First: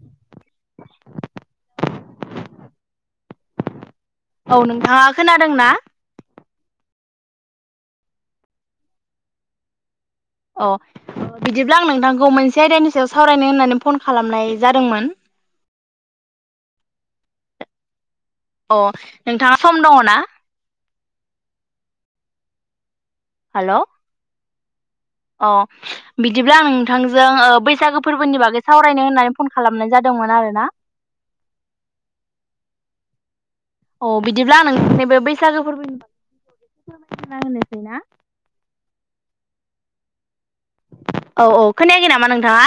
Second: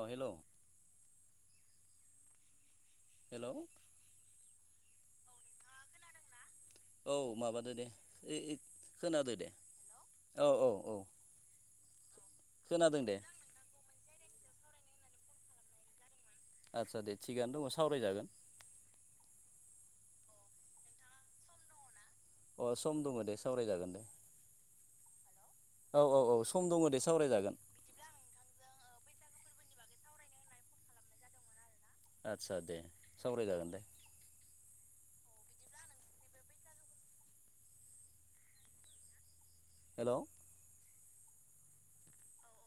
अ hello hello औ नोंथाङा खोनादों ना? औ माबादों दे ओइ ओ खोनादो दे। औ अ औ औ बिदिब्ला आं नोंथांखौ मोनसे आयदानि खोनादों सायाव दे सावरायनो होननानै फन खालामनाय जादोंमोन। आदसा दे थिगआनो दङ सावरायजागोन। अ नोंथाङा सम दङ ना? अ सम दङ दे हेल' सावरायजागोन दे। अ औ औ औ बिदिब्ला सम आं दङ दे नोंथांजों ओ सावरायजागोन बैसागो फोरबोनि बागै सावरायनो होननानै फन खालामनाय जादोंमोन आरोना। आदसा दे सावरायजागोन दे। अ बिदिब्ला नों नैबे बैसागो फोरबोनि फोरमायना होनोसै ना। हेल'। औ औ खोनायाखै नामा नोंथाङा?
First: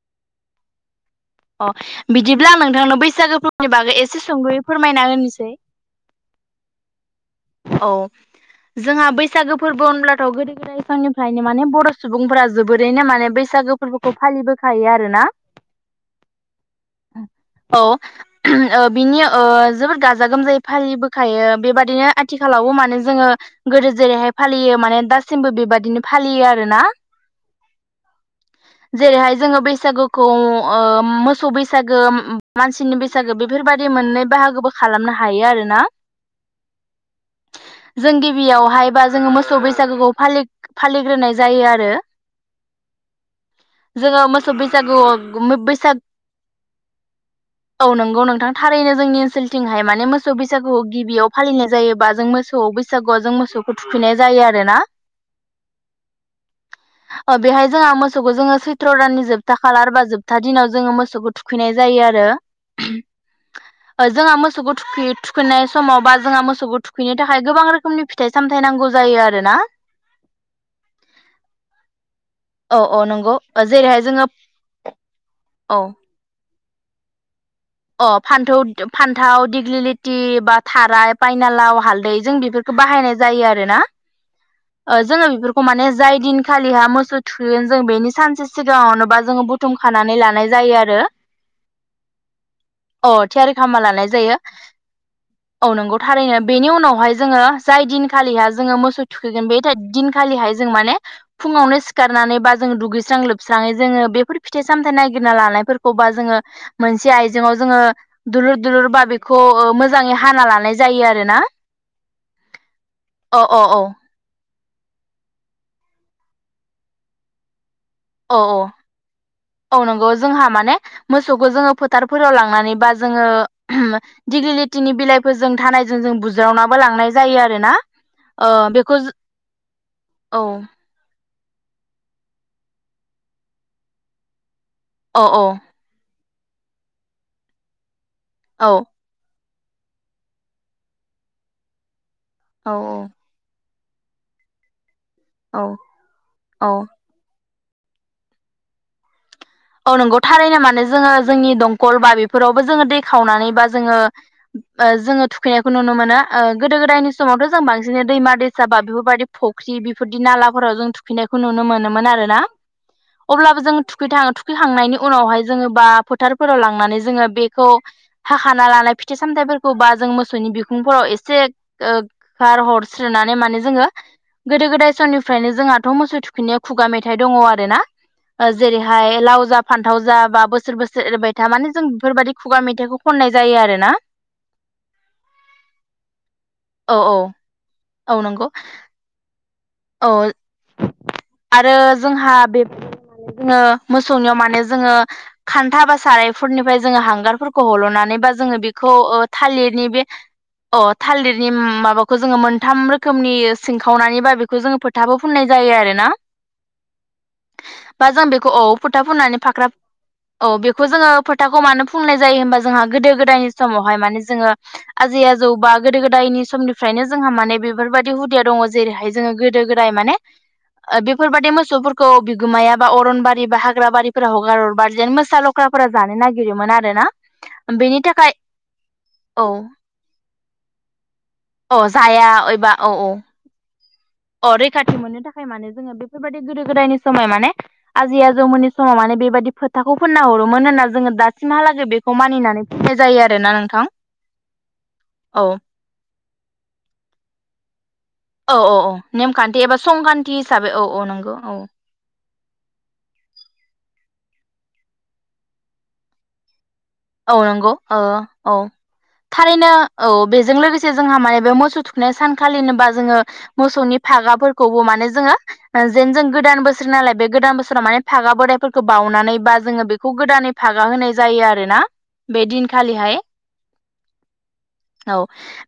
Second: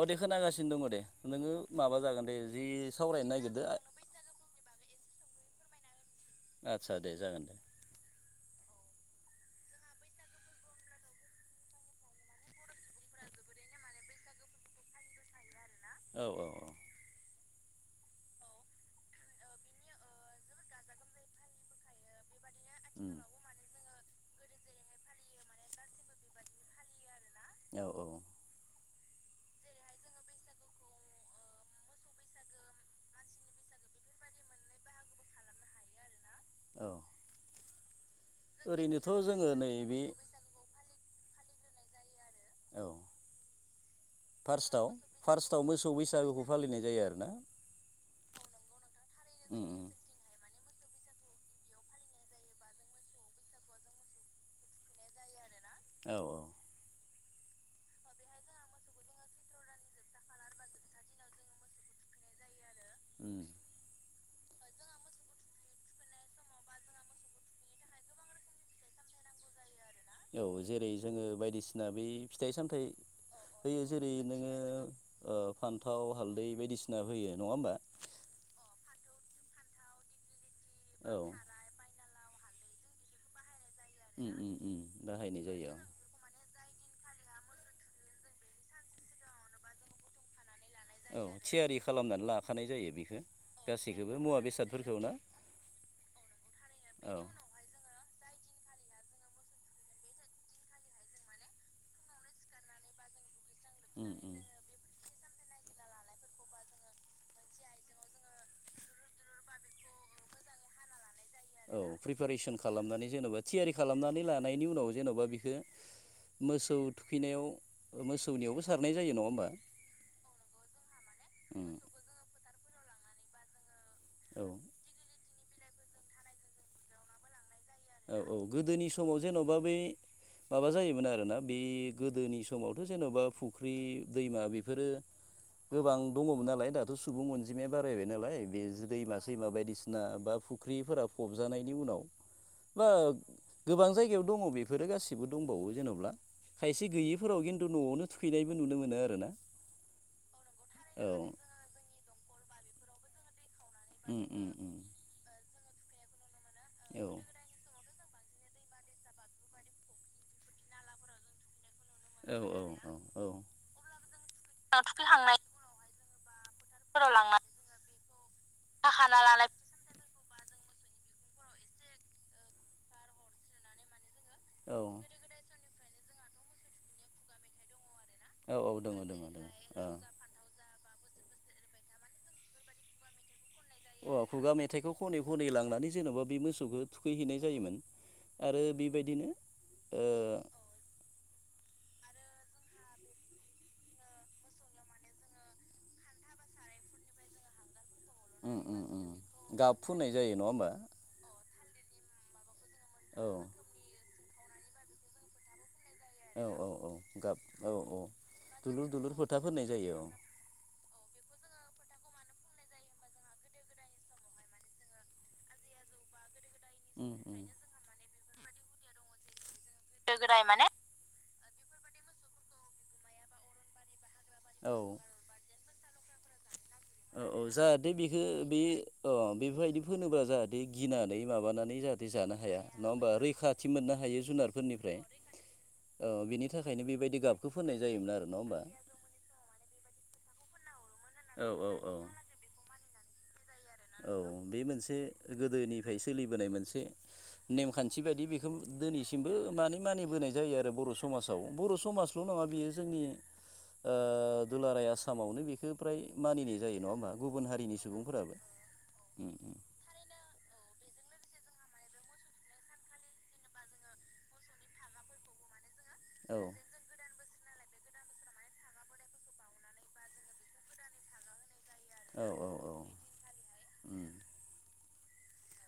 अ दे खोनागासिनो दङ दे। नोङो अ माबा जागोन दे बिदिब्ला आं जि नोंथांनो सावरायनो बैसागो नागिरदो फोरबोनि बागै एसे सुंदयै फोरमायना होनोसै। आदसा दे जागोन दे। औ जोंहा बैसागो फोरबो होनब्लाथ' गोदो गो बैफांनिफ्रायनो माने बर' सुबुंफोरा जोबोरैनो माने बैसागो फोरबोखौ फालिबोखायो आरोना। [inaudible] औ औ औ। औ। ओ बिनि ओ जोबोद गाजा गोमजायै फालिबोखायो बेबादिनो आ थिखालावबो माने उम जोङो गोदो जेरैहाय फालियो माने दासिमबो बेबादिनो फालियो आरोना। औ औ। जेरैहाय जोङो बैसागुखौ ओ मोसौ बैसागो मानसिनि बै सागो बेफोरबायदि मोननै बाहागोबो खालामनो हायो आरोना। औ। जों गिबियावहाय बा ओरैनोथ' जोङो मोसौ नैबे बैसागुखौ फालि फालिग्रोनाय जायो आरो। औ जोङो मोसौ फार्स्टआव बैसागुआव फार्स्टआव बैसाग मोसौ बैसागुखौ फालिनाय जायो आरो ना। औ नंगौ नोंथां थारैनो जोंनि उम ओनसोलथिंहाय उम माने मोसौ बैसागुखौ गिबियाव फालिनाय जायोबा जों मोसौ बैसागुआव जों मोसौखौ थुखैनाय जायो आरोना। औ औ। [unintelligible] औ बेहाय जोंहा मोसौखौ जोङो सैथ्र' दाननि जोबथा खालार बा जोबथा दिनाव जोङो मोसौखौ थुखैनाय जायो आरो। [unintelligible] उम जोंहा मोसौखौ थुखैयो थुखैयनाय समाव बा जोंहा मोसौ मोसौखौ थुखैनो थाखाय गोबां रोखोमनि फिथाइ सामथाय नांगौ जायो आरो ना। जेरै जोङो बायदिसिना बि फिथाइ औ सामथायाइ औ नंगौ होयो जेरैहाय जेरै जोङो नोङो ओ औ फान्थाव हालदै बायदिसिना होयो नङा होनोमबा? अ फान्थ फान्थाव दिग्लिलिथि बा थाराय औ पायनालाव हालदै जों बेफोर बाहायनाय जायो आरो ना। ओम ओम बाहायनाय जायो। जाय दिनखालिहा मोसौ थुगोन जों बेनि सानसे सिगाङावनोबा जोङो बुथुमखानानै लानाय जायो आरो। औ थियारि खालामनानै लाखानाय जायो। औ बेखौ थियारि खालामा लानाय गासैखौबो जायो, मुवा बेसादफोरखौ ना औ नंगौ थारैनो बेनि औ उनावहाय जोङो जाय दिनखालिहा जोङो मोसौ थुखैगोन बे दिनखालिहाय जों माने फुङावनो सिखारनानै बा जों दुगैस्रां लोब स्राङै जोङो उम उम बेफोर फिथाइ सामथाइ नायगिरना लानायफोरखौ बा जोङो मोनसे‌ आइ जेंआव जोङो दुलुर दुलुर बा बेखौ ओ मोजाङै हाना लानाय जायो आरो ना। औ प्रिपेरेसन खालामनानै जेनेबा अ थियारि औ खालामनानै ला नायनि उनाव जेन'बा बिखो, मोसौ थुखैनायाव औ मोसौनियावबो औ सारनाय जायो नङा होमबा औ नंगौ जोंहा माने मोसौखौ जोङो उम फो थारफोराव लांनानै बा जोङो औ डिग्लिलि थिनि बिलाइफोरजों धानायजों जों बुज्रावनाबो लांनाय जायो आरोना। औ औ गोदोनि समाव जेन'बा बै औ माबा जायोमोन आरोना बेयो गोदोनि समावथ' जेन'बा फुख्रि दैमा बेफोरो अ औ। गोबां दङमोन नालाय दाथ' सुबुं अनजिमाया बारायबाय नालाय बे औ जि दैमा दैमा बायदिसिना बा फुख्रिफोरा फबजानायनि उनाव औ बा गोबां जायगायाव दङ बेफोरो गासिबो औ दंबावो जेनेब्ला, औ खायसे गैयै फोराव खिन्थु न'आवनो थुखैनायबो नुनो मोनो आरोना। औ नंगौ थारैनो माने औ जोङो जोंनि दंखल बा बेफोरावबो जोङो दै खावनानै बा जोङो उम ओ जोङो थुखैनायखौ नुनो मोनो, ओ गोदो गोदायनि समावथ' बांसिन दैमा दैसा बा बेफोरबायदि फख्रि बेफोरबायदि नालाफोराव जों थु‌ खैनायखौ नुनो मोनोमोन आरोना उम उम औ अब्लाबो जों थुखैथां थुखैखांनायनि उनावहाय जोङो बा फोथारफोराव लांनानै जोङो बेखौ हाखाना लानाय फिथाइ सामथाइफोर खौ बा जों मोसौनि बिखुंफोराव एसे ओ खार हरस्रोनानै माने जोङो औ समनिफ्रायनो जोंहाथ' मोसौ थुखैनाय खुगा मेथाइ दङ आरो गोदो गोदाय समनिफ्रायनो जोंहाथ' मोसौ थुखैनायाव खुगा मेथाइ दङ आरोना, ना औ औ दङ दङ जेरैहाय दङ लाव जा फान्थाव जा बा बोसोर बोसोर एरबाय था माने जों बेफोरबायदि खुगा मेथाइखौ खननाय जायो आरो। ना अ खुगा मेथाइखौ खनै खनै लांनानै जेन'बा बे मोसौखौ औ औ थुखैहैनाय जायोमोन। औ नंगौ आरो बेबायदिनो ओ औ आरो जोंहा बे जोङो मोसौनियाव माने जोङो खान्था बा सारायफोरनिफ्राय जोङो हांगारफोरखौ हल'नानै जोङो उम उम बेखौ उम ओ गाब थालिरनि बे फुननाय जायो नङा होमबा अ थालिरनि माबाखौ जोङो मोनथाम रोखो औ खोमनि सिंखावनानै बा बेखौ जोङो फोथाबो फुननाय जायो आरो ना। औ औ औ गाब औ औ बेखौ औ दुलुर दुलुर फुननानै फोथा फाख्रा फोननाय जायो औ। औ बेखौ जोङो फोथाखौ मानो फुननाय जायो होमबा? जोंहा गोदो गोदायनि समावहाय माने जोङो आजै गोदायनि समनिफ्रायनो जोंहा माने बेफोरबायदि हुदाया दङ आजौ बा गोदो गोदायनि समनि फ्रायनो जोंहा माने बेफोरबायदि हुदाया दङ जेरैहाय जोङो गोदो गोदाय माने ओ बेफोरबादि मोसौफोरखौ बिगोमाया बा अरनबारि बा हाग्रा बारिफोराव हगार हरबा जेन मोसा ल' ख्राफोरा जानो नागिरोमोन आरो ना औ औ जाहाथे बिखो बि अ औ बेफोरबायदि फोनोबा जाहाथे गिनानै माबानानै औ जाहा थे जाया जानो हाया एबा नङा औ औ होमबा रैखाथि मोननो हायो अ रैखाथि जुनारफोरनिफ्राय मोननो थाखाय माने जोङो औ बेफोरबायदि बेनि गोदो थाखायनो गोदायनि बेबायदि समाय गाबखौ माने फोननाय जायोमोन आजै आरो नङा होमबा आजौमोननि समाव माने बेबायदि फो थाखौ फोनना हरोमोन होनना जोङो औ औ दासिमहालागै औ बेखौ मानिनानै फोननाय जायो आरोना नोंथां। औ बे मोनसे औ गोदोनिफाय सोलिबोनाय मोनसे नेमखान्थि बादि बे खौ औ औ औ दोनैसिमबो नेमखान्थि एबा मानो मानिबोनाय संखान्थि जायो आरो हिसाबै औ बर' औ नंगौ समाजाव औ बर' समाजल' नंङा बियो जोंनि ओ दुलाराय आसामावनो बेखो फ्राय मानिनाय जायो नङा होमबा? औ गुबुन नोंगौ हारिनि ओ सुबुंफोराबो औ उम उम थारैनो औ बेजों लोगोसे जोंहा माने बे मोसौ थुखैनाय सानखालिनो बा जोङो मोसौनि फागाफोरखौबो माने जोङो ओ जेन जों औ गोदान बोस सोर नालाय बे गोदान बोसोराव माने फागा बोरायफोरखौ बावनानै बा जोङो बेखौ गोदानै फागा होनाय जायो आरोना। औ बे औ औ दिनखालिहाय उम औ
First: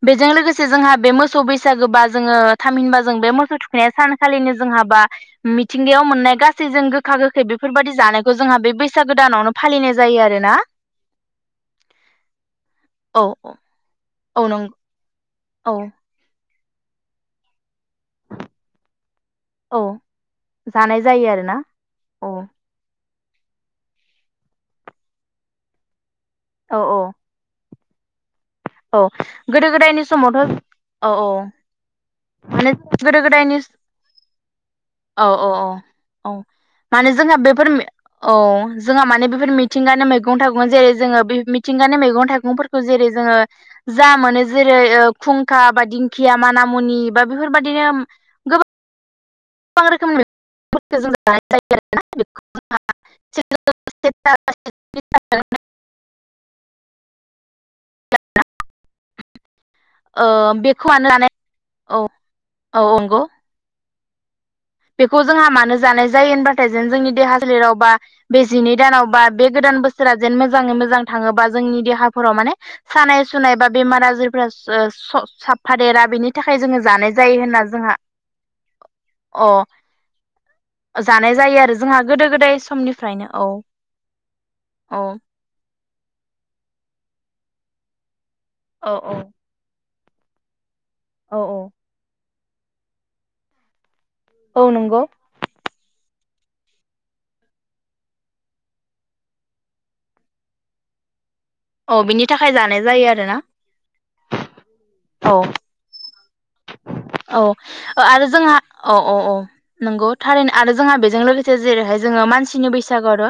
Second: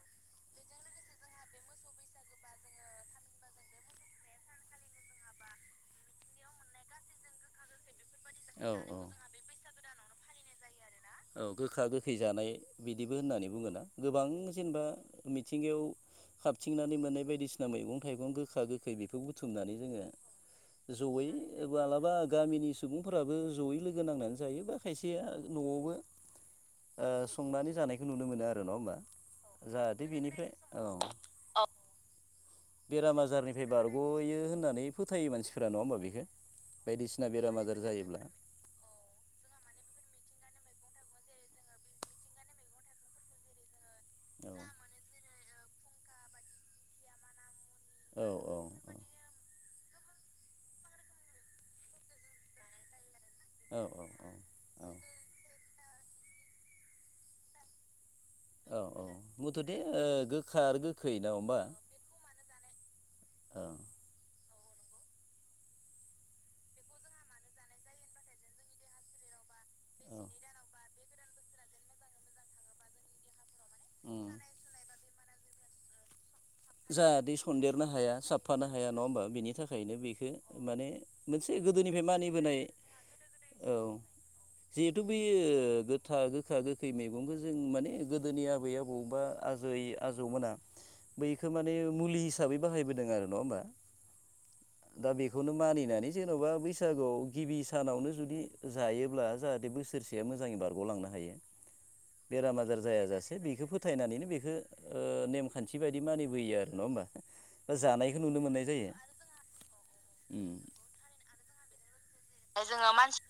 बेजों लोगोसे जोंहा बे मोसौ बैसागोबा जोङो थामहिनबा जों बे मोसौ थुखैनाया सानखालिनो जोंहाबा मिथिंगायाव मोननाय गासैजों गोखा गोख खै बेफोरबायदि जानायखौ जोंहा औ बे औ बैसागो दानावनो फालिनाय जायो आरोना। औ गोखा गोखै जानाय बिदिबो औ होननानै औ बुङोना गोबां औ नंगौ जेनेबा औ मिथिंगायाव खाबथिंनानै मोननाय बायदिसिना मैगं थाइगं गोखा गोखै बेखौ बु बुथुमनानै औ जोङो जानाय जायो जयै आरोना माब्लाबा औ गामिनि सुबुंफोराबो जयै लोगो नांनानै जायो बा खायसेया न'आवबो औ ओ संनानै जानायखौ नुनो मोनो आरो नङा औ गोदो होमबा गोदायनि जाहाथे बिनिफ्राय समावथ' औ। माने बेराम गोदो गोदायनि आजारनिफाय बारग'यो होननानै औ फोथायो औ औ मानसिफ्रा नङा होमबा बेखो। औ माने जोंहा बेफोर औ। जोंहा माने बेफोर मिथिंगानि मैगं थाइगं जेरै जोङो बे मिथिंगानि मैगं थाइगंफोरखौ जेरै जोङो जा मोनो औ जेरै ओ खुंखा बा दिंखिया मान मुनि बा बेफोरबादिनो औ औ औ। गोबां रोखोमनि [unintelligible] [unintelligible] औ औ औ। [unintelligible] औ औ मुथुथे ओ गोखा आरो बेखौ मानो गोखै जानाय नाव होमबा औ औ नंगौ औ। बेखौ जोंहा मानो जानाय जायो होनबाथाय जों जोंनि देहा सोलेराव बा बे जिनै दानाव बा बे गोदान बोस सोरा औ जेन मोजाङै मोजां थाङोबा जोंनि देहाफोराव माने सानाय सुनाय बा बेमार उम आजिरफोरा सु जो स साफ्फादेरा बिनि जाहादे सन्देरनो हाया साफानो हाया नङा होमबा? अ बिनि थाखायनो बेखो माने जानाय मोनसे जायो आरो जोंहा गोदोनिफाय गोदो गोदाय मानिबोनाय समनिफ्रायनो औ जिहेथु औ बेयो गो था गोखा गोखै मेगंखौ जों माने गोदोनि आबै आबौ औ बा आजै आजौमोना औ बैखो औ माने मुलि हिसाबै बाहायबोदों आरो नङा होमबा? औ नंगौ दा बे खौनो मानिनानै जेन'बा बैसागुआव गिबि सानावनो जुदि जायोब्ला जाहाथे बोस सोरसेया मोजाङै बारग'लांनो हायो। औ बिनि थाखाय बेराम आजार जानाय जायो जायाजासे आरोना बेखौ फोथायनानैनो बेखौ ओ औ नेमखान्थि। बायदि मानिबोयो आरो नङा होमबा औ बा जानायखौ आरो नुनो जोंहा मोननाय जायो औ औ औ नंगौ उम थारैनो आरो। जोंहा बेजों लोगोसे जेरैहाय जोङो मानसिनि जोङो बैसागु मानसि आरो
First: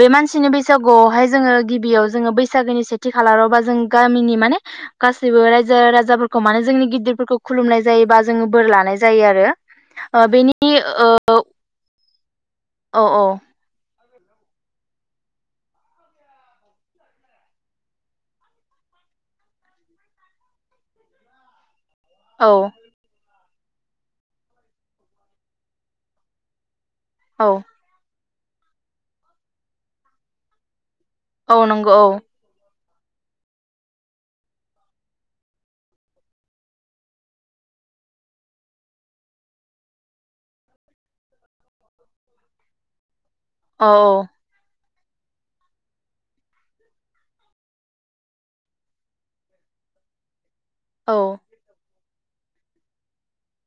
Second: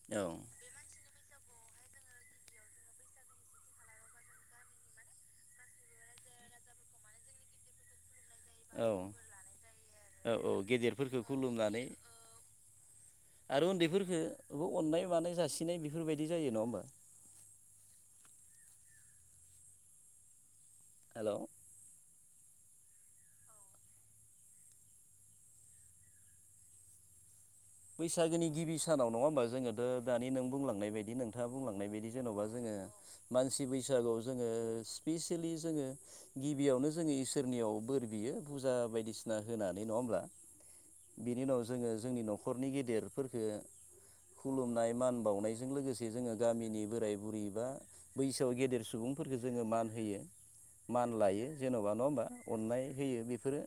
बे औ मानसिनि बै। बैसागुआवहाय जोङो गिबियाव जोङो बैसागोनि सेथि खालारावबा जों गामिनि माने। गासैबो रायजो राजाफोरखौ माने जोंनि गिदिर फोरखौ। खुलुमनाय जायो बा जोङो बोर औ लानाय जायो आरो औ औ बेनि गेदेरफोरखौ ओ। खुलुमनानै औ औ। आरो उन्दैफोरफोरखौ अननाय मानाय जासिनाय बेफोरबायदि जायो नङा होमबा‌। हेल'। औ। औ। बैसागोनि गिबि सानाव नङा होमबा जोङोथ' दानि नों बुंलांनाय बायदि नों। खोथा औ बुंलांनाय नंगौ औ बायदि जेन'बा जोङो मानसि बैसागुआव जोङो स्पिेसियेलि जोङो। गिबियावनो जोङो इसोरनियाव बोर बियो फुजा बायदिसिना होनानै नङा होमब्ला। बेनि उनाव जोङो जोंनि न'खरनि गेदेरफोरखौ। औ औ। खुलुमनाय मान बावनायजों लोगोसे जोङो गामिनि बोराय बुरै बा। बैसोआव गेदेर सुबुंफोरखौ जोङो मान होयो मान औ लायो। जेन'बा नङा होमबा अननाय होयो बेफोरो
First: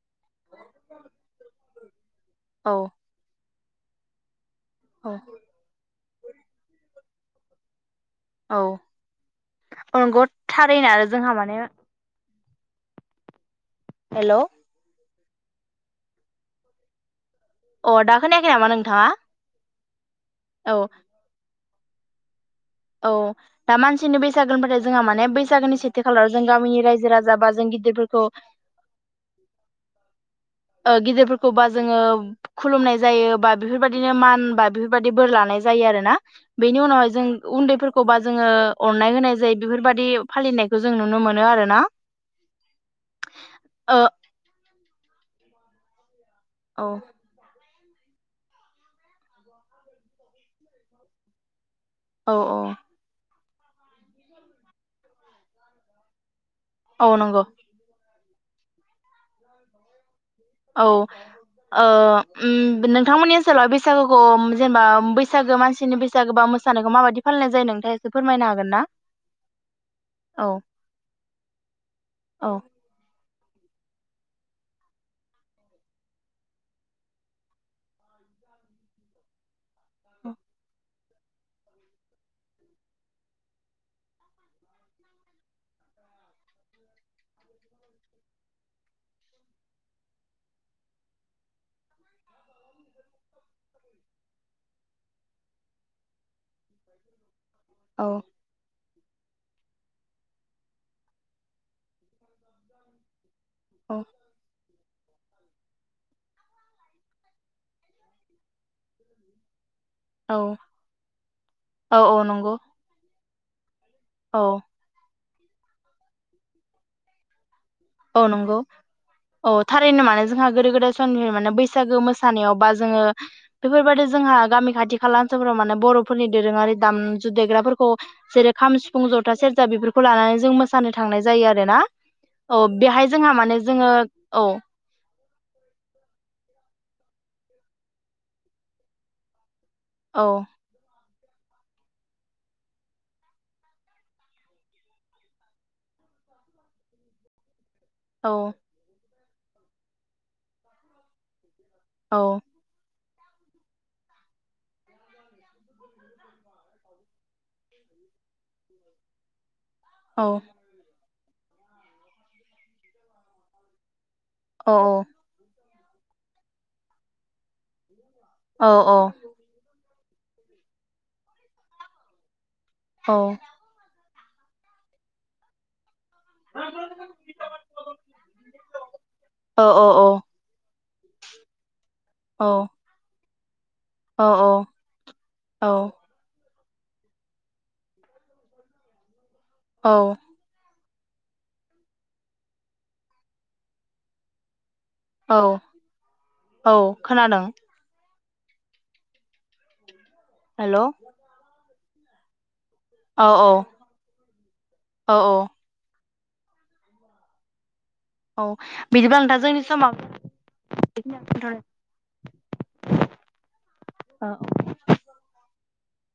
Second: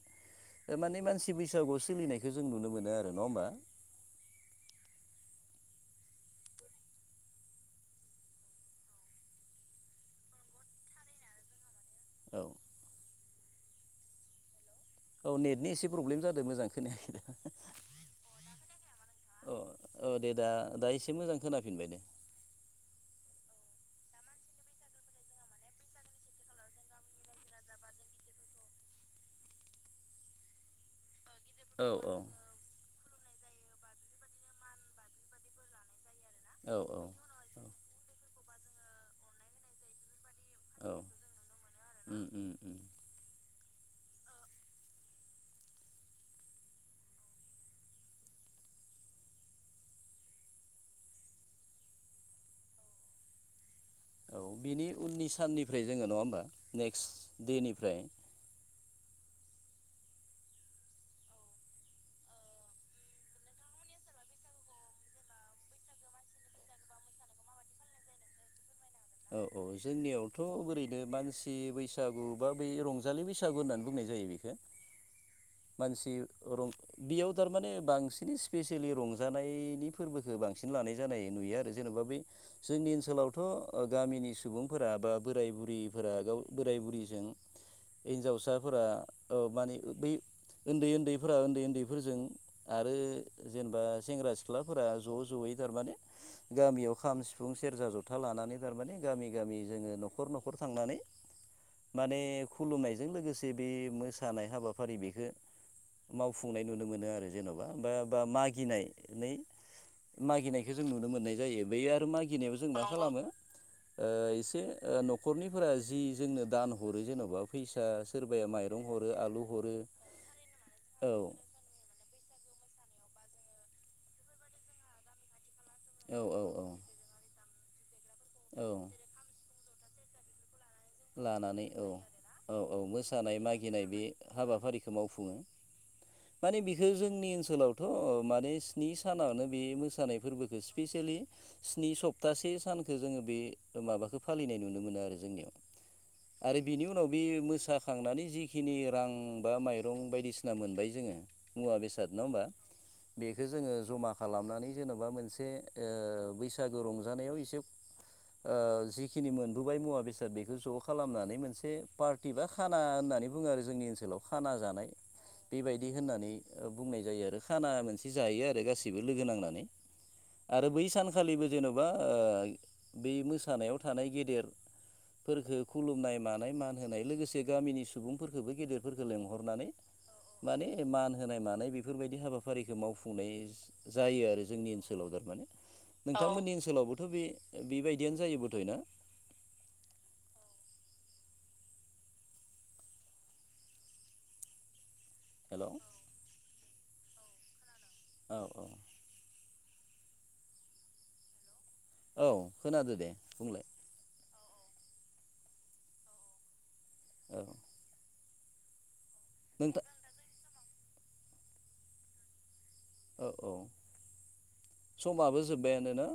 माने मानसि बैसागुआव सोलिनायखायो। बेखौ जों नुनो औ मोनो आरो नङा होमबा। औ औ औ नंगौ थारैनो आरो जोंहा माने। औ हेल'। औ नेटनि एसे प्रब्लेम जादों मोजां खोनायाखै दा। अ दा खोनायाखै नामा नोंथाङा। अ औ दे दा औ दा एसे मोजां खोनाफिनबाय दे। औ। दा मानसिनि बैसागो होनबाथाय जोंहा माने बैसागोनि सेथि खालाराव जों गामिनि रायजो राजा बा जों गिदिरफोरखौ ओं गिदिरफोरखौबा औ जोङो औ खुलुमनाय जायो बा बेफोरबायदिनो मान बा बेफोरबायाददि बोर लानाय जायो आरोना औ बेनि औ उनावहाय जों। उन्दैफोरखौबा जोङो अननाय होनाय जायो बेफोरबायदि। फालिनायखौ औ जों नुनो मोनो आरोना। उम उम उम औ औ औ औ बिनि उननि साननिफ्राय जोङो नङा होमबा औ नंगौ नेक्स्ट देनिफ्राय। औ नोंथांमोननि ओनसोलाव बैसागुखौ जेनेबा बैसागो मानसिनि बैसागो बा मो मोसानायखौ माबायदि फालिनाय जायो नोंथाङा इसे फोरमायनो हागोनना औ औ जोंनियावथ' ओरैनो मानसि बैसागु बा औ बै रंजा रंजालि बैसागु होननानै बुंनाय जायो बेखौ। मानसि बेयाव थारमाने बांसिन स्पेसियेलि रंजानायनि। फोरबोखौ बांसिन लानाय जानाय नुयो आरो जेन'बा बे। जोंनि ओनसोलावथ' गामिनि सुबुंफोरा बा बोराय बुरिफोरा गाव बोराय बुरैजों। हिनजावसाफोरा माने बै उन्दै उन्दैफोरा उन्दै उन्दैफोरजों। आरो जेनेबा सेंग्रा सिख्लाफोरा ज' ज'यै थारमाने गामियाव खाम सिफुं फुं सेरजा औ जथा लानानै थारमाने गामि गामि जोङो न'खर न'खर थांनानै माने खुलुमनायजों लोगोसे जे बे औ मोसानाय हाबाफारि बेखौ मावफुंनाय नुनो मोनो आरो जेन'बा बा बा मागिनानै औ मागिनायखौ जों नुनो मोननाय जायो। बै औ आरो औ नंगौ मागिनायाव जों मा खालामो औ एसे ओ न'खरनिफोरा जि जोंनो दान हरो जेन'बा फैसा औ सोरबाया नंगौ माइरं, हरो आलु, औ हरो थारैनो मानो जोंहा गोदो गोदाय औ समनि माने बैसागो मोसा मोसानायाव बा जोङो बेफोरबायदि जोंहा गामि खाथि खाला ओनसोलफोराव औ बर'फोरनि औ औ दोरोङारि दाम जु देग्राफोरखौ जेरै- औ खाम, सिफुं, जथा, सेरजा, बेफोरखौ लानानै जों मोसा लानानै औ औ औ बेहाय जोंहा मोसानाय माने मागिनाय जोङो बे औ हाबाफारिखौ मावफुङो। माने बिखौ जोंनि ओनसोलावथ' माने स्नि सानावनो बे मोसा मोसानाय औ फोरबोखौ स्पिसियेलि स्नि सप्तासे सानखौ जोङो बे माबाखौ फालिनाय नुनो मोनो आरो जोंनियाव। आरो बिनि उनाव बे मोसाखांनानै औ जिखिनि रां बा माइ दं बायदिसिना मोनबोयो जोङो मुवा बेसाद औ नङा होमबा बेखौ जोङो जमा खालामनानै जेन'बा मोनसे ओ बैसागो रंजानायाव एसे ओ जिखिनि मोनबोबाय मुवा औ बेसाद बेखौ ज' खालामनानै मोनसे पार्टि बा खाना होननानै बुङो आरो जोंनि ओनसोलाव। खाना औ जानाय बेबायदि होननानै बुंनाय जायो। आरो खाना मोनसे जायो आरो औ गासैबो औ लोगो नांनानै आरो बै सानखालिबो जेन'बा ओ बै औ मोसानायाव थानाय गेदेर फोरखो खुलुमनाय मानाय मान होनाय लोगोसे गामिनि सुबुंफोरखोबो गेदेरफोरफोरखो औ लेंहरनानै औ माने मान होनाय मानाय बेफोरबायदि हाबाफारिखौ मावफुंनाय जायो आरो जोंनि ओनसोलाव थारमाने। नोंथांमोननि ओनसोलावबोथ' बे बेबायदियानो जायोबोथ' ना। औ। औ। औ खोनादों। औ औ। हेल'। औ खोनादों। औ औ औ औ। औ। औ बिदिब्ला नोंथां जोंनि समा औ औ समाबो जोब्बायानोना।